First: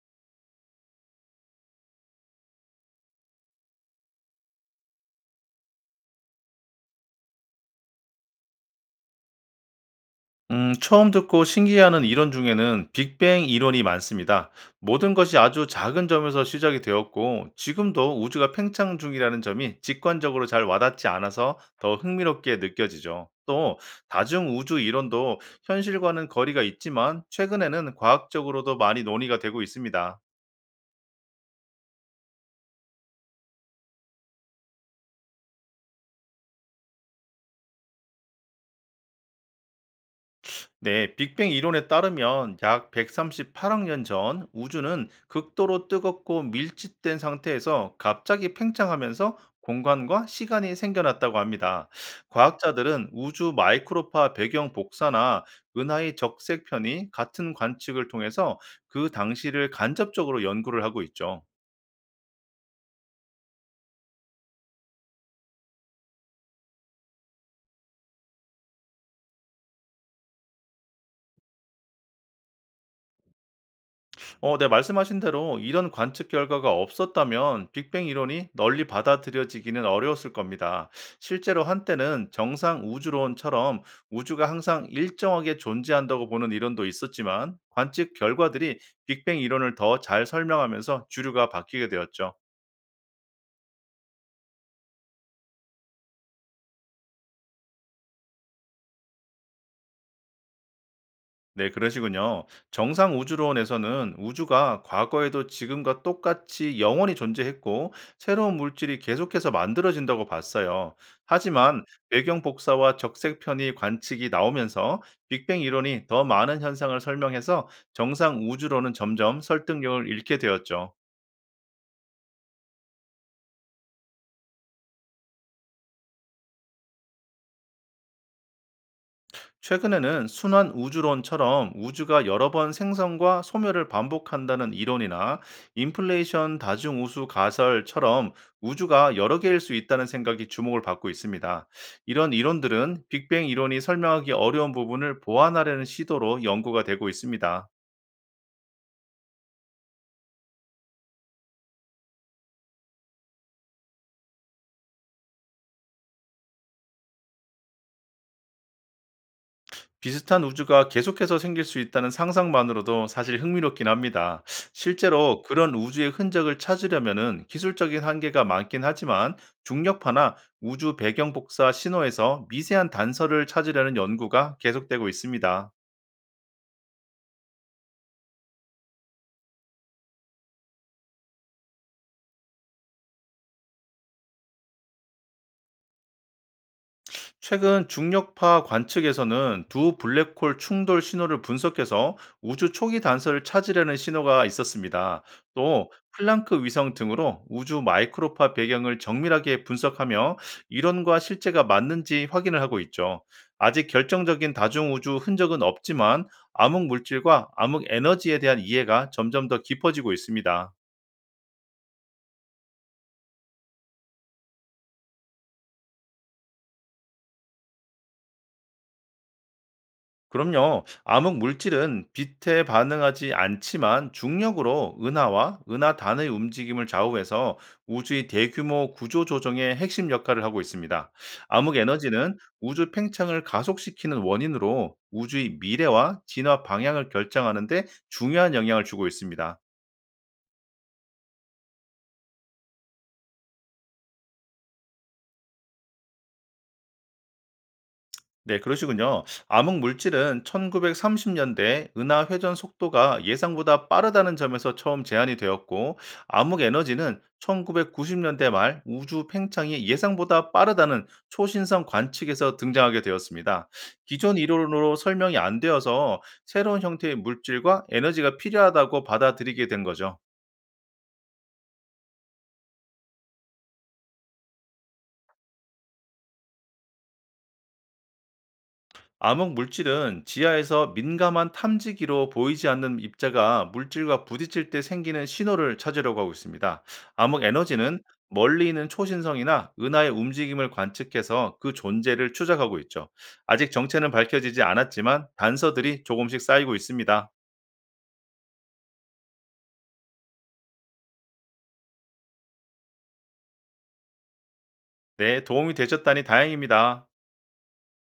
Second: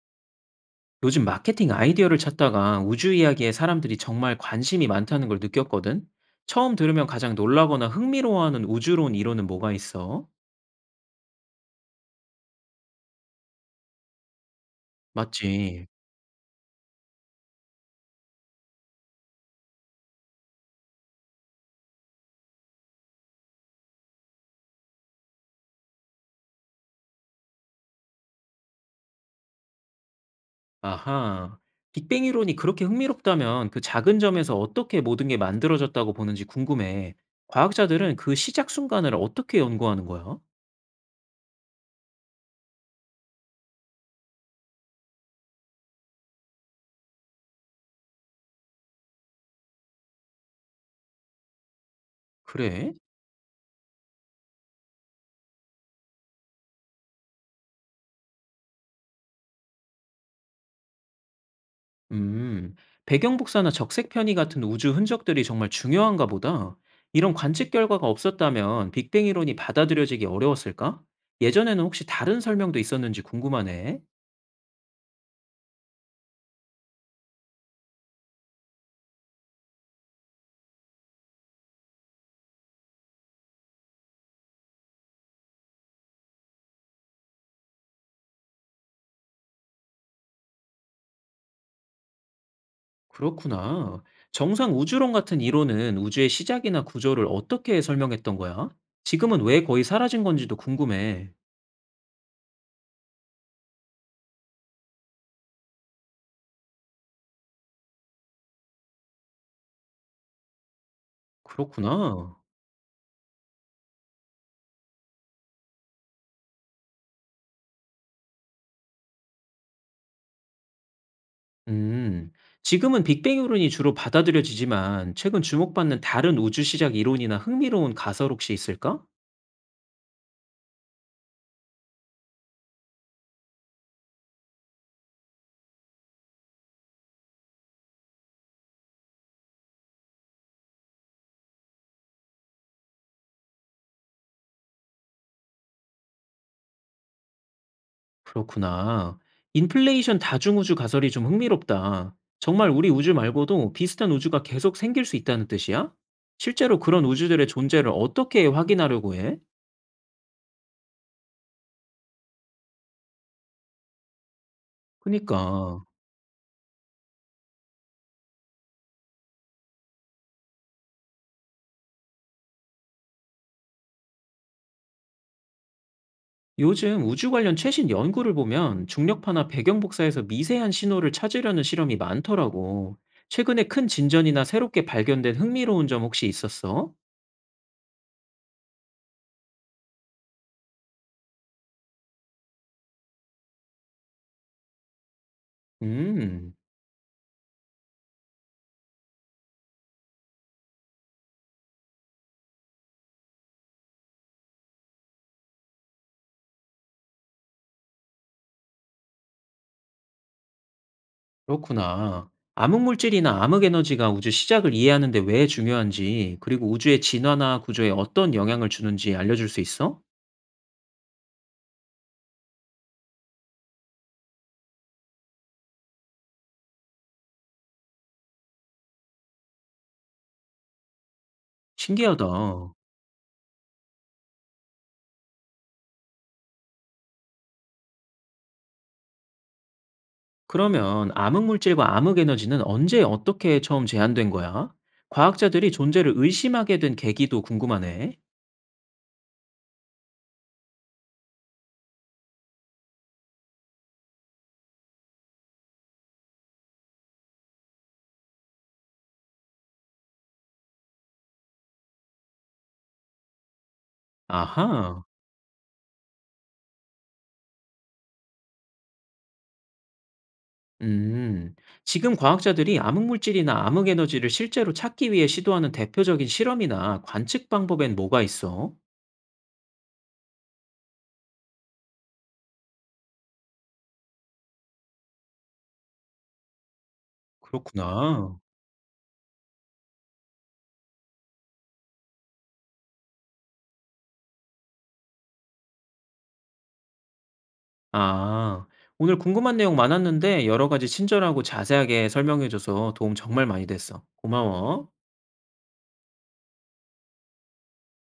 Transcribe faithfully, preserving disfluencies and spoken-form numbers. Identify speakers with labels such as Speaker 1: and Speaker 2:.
Speaker 1: 요즘 마케팅 아이디어를 찾다가 우주 이야기에 사람들이 정말 관심이 많다는 걸 느꼈거든? 처음 들으면 가장 놀라거나 흥미로워하는 우주론 이론은 뭐가 있어?
Speaker 2: 음, 처음 듣고 신기해하는 이론 중에는 빅뱅 이론이 많습니다. 모든 것이 아주
Speaker 1: 맞지.
Speaker 2: 작은 점에서 시작이 되었고, 지금도 우주가 팽창 중이라는 점이 직관적으로 잘 와닿지 않아서 더 흥미롭게 느껴지죠. 또, 다중 우주 이론도 현실과는 거리가 있지만, 최근에는 과학적으로도 많이 논의가 되고 있습니다.
Speaker 1: 아하. 빅뱅 이론이 그렇게 흥미롭다면 그 작은 점에서 어떻게 모든 게 만들어졌다고 보는지 궁금해. 과학자들은 그 시작 순간을 어떻게 연구하는 거야?
Speaker 2: 네, 빅뱅 이론에 따르면 약 백삼십팔억 년 전 우주는 극도로 뜨겁고 밀집된 상태에서 갑자기 팽창하면서 공간과 시간이 생겨났다고 합니다.
Speaker 1: 그래?
Speaker 2: 과학자들은 우주 마이크로파 배경 복사나 은하의 적색 편이 같은 관측을 통해서 그 당시를 간접적으로 연구를 하고 있죠.
Speaker 1: 음, 배경 복사나 적색 편의 같은 우주 흔적들이 정말 중요한가 보다. 이런 관측 결과가 없었다면 빅뱅 이론이 받아들여지기 어려웠을까? 예전에는 혹시 다른 설명도 있었는지 궁금하네.
Speaker 2: 어, 네, 말씀하신 대로 이런 관측 결과가 없었다면 빅뱅 이론이 널리 받아들여지기는 어려웠을 겁니다. 실제로 한때는 정상 우주론처럼 우주가 항상 일정하게 존재한다고 보는 이론도 있었지만, 관측 결과들이 빅뱅 이론을 더 잘 설명하면서 주류가 바뀌게 되었죠.
Speaker 1: 그렇구나. 정상 우주론 같은 이론은 우주의 시작이나 구조를 어떻게 설명했던 거야? 지금은 왜 거의 사라진 건지도 궁금해.
Speaker 2: 네, 그러시군요. 정상 우주론에서는 우주가 과거에도 지금과 똑같이 영원히 존재했고, 새로운 물질이 계속해서 만들어진다고 봤어요. 하지만
Speaker 1: 그렇구나.
Speaker 2: 배경 복사와 적색 편이 관측이 나오면서 빅뱅 이론이 더 많은 현상을 설명해서 정상 우주론은 점점 설득력을 잃게 되었죠.
Speaker 1: 음, 지금은 빅뱅 이론이 주로 받아들여지지만 최근 주목받는 다른 우주 시작 이론이나 흥미로운 가설 혹시 있을까?
Speaker 2: 최근에는 순환 우주론처럼 우주가 여러 번 생성과 소멸을 반복한다는 이론이나, 인플레이션 다중 우수 가설처럼 우주가 여러 개일 수 있다는 생각이 주목을 받고 있습니다. 이런 이론들은 빅뱅 이론이 설명하기 어려운 부분을 보완하려는 시도로 연구가 되고 있습니다.
Speaker 1: 그렇구나. 인플레이션 다중우주 가설이 좀 흥미롭다. 정말 우리 우주 말고도 비슷한 우주가 계속 생길 수 있다는 뜻이야? 실제로 그런 우주들의 존재를 어떻게 확인하려고 해?
Speaker 2: 비슷한 우주가 계속해서 생길 수 있다는 상상만으로도 사실 흥미롭긴 합니다. 실제로 그런
Speaker 1: 그니까
Speaker 2: 우주의 흔적을 찾으려면은 기술적인 한계가 많긴 하지만, 중력파나 우주 배경 복사 신호에서 미세한 단서를 찾으려는 연구가 계속되고 있습니다.
Speaker 1: 요즘 우주 관련 최신 연구를 보면 중력파나 배경 복사에서 미세한 신호를 찾으려는 실험이 많더라고. 최근에 큰 진전이나 새롭게 발견된 흥미로운 점 혹시 있었어?
Speaker 2: 최근 중력파 관측에서는 두 블랙홀 충돌 신호를 분석해서 우주 초기 단서를 찾으려는 신호가 있었습니다. 또
Speaker 1: 음.
Speaker 2: 플랑크 위성 등으로 우주 마이크로파 배경을 정밀하게 분석하며 이론과 실제가 맞는지 확인을 하고 있죠. 아직 결정적인 다중 우주 흔적은 없지만, 암흑 물질과 암흑 에너지에 대한 이해가 점점 더 깊어지고 있습니다.
Speaker 1: 그렇구나. 암흑 물질이나 암흑 에너지가 우주 시작을 이해하는 데 왜 중요한지, 그리고 우주의 진화나 구조에 어떤 영향을 주는지 알려줄 수 있어?
Speaker 2: 그럼요. 암흑 물질은 빛에 반응하지 않지만 중력으로 은하와 은하단의 움직임을 좌우해서 우주의 대규모 구조 조정의 핵심 역할을 하고 있습니다. 암흑
Speaker 1: 신기하다.
Speaker 2: 에너지는 우주 팽창을 가속시키는 원인으로, 우주의 미래와 진화 방향을 결정하는데 중요한 영향을 주고 있습니다.
Speaker 1: 그러면 암흑 물질과 암흑 에너지는 언제 어떻게 처음 제한된 거야? 과학자들이 존재를 의심하게 된 계기도 궁금하네.
Speaker 2: 네, 그러시군요. 암흑 물질은 천구백삼십 년대 은하 회전 속도가 예상보다 빠르다는 점에서 처음 제안이 되었고, 암흑 에너지는 천구백구십 년대 말 우주 팽창이 예상보다 빠르다는 초신성 관측에서 등장하게 되었습니다. 기존 이론으로
Speaker 1: 아하.
Speaker 2: 설명이 안 되어서 새로운 형태의 물질과 에너지가 필요하다고 받아들이게 된 거죠.
Speaker 1: 음. 지금 과학자들이 암흑 물질이나 암흑 에너지를 실제로 찾기 위해 시도하는 대표적인 실험이나 관측 방법엔 뭐가 있어?
Speaker 2: 암흑 물질은 지하에서 민감한 탐지기로 보이지 않는 입자가 물질과 부딪힐 때 생기는 신호를 찾으려고 하고 있습니다. 암흑 에너지는
Speaker 1: 그렇구나.
Speaker 2: 멀리 있는 초신성이나 은하의 움직임을 관측해서 그 존재를 추적하고 있죠. 아직 정체는 밝혀지지 않았지만 단서들이 조금씩 쌓이고 있습니다.
Speaker 1: 아, 오늘 궁금한 내용 많았는데 여러 가지 친절하고 자세하게 설명해줘서 도움 정말 많이 됐어. 고마워.
Speaker 2: 네, 도움이 되셨다니 다행입니다.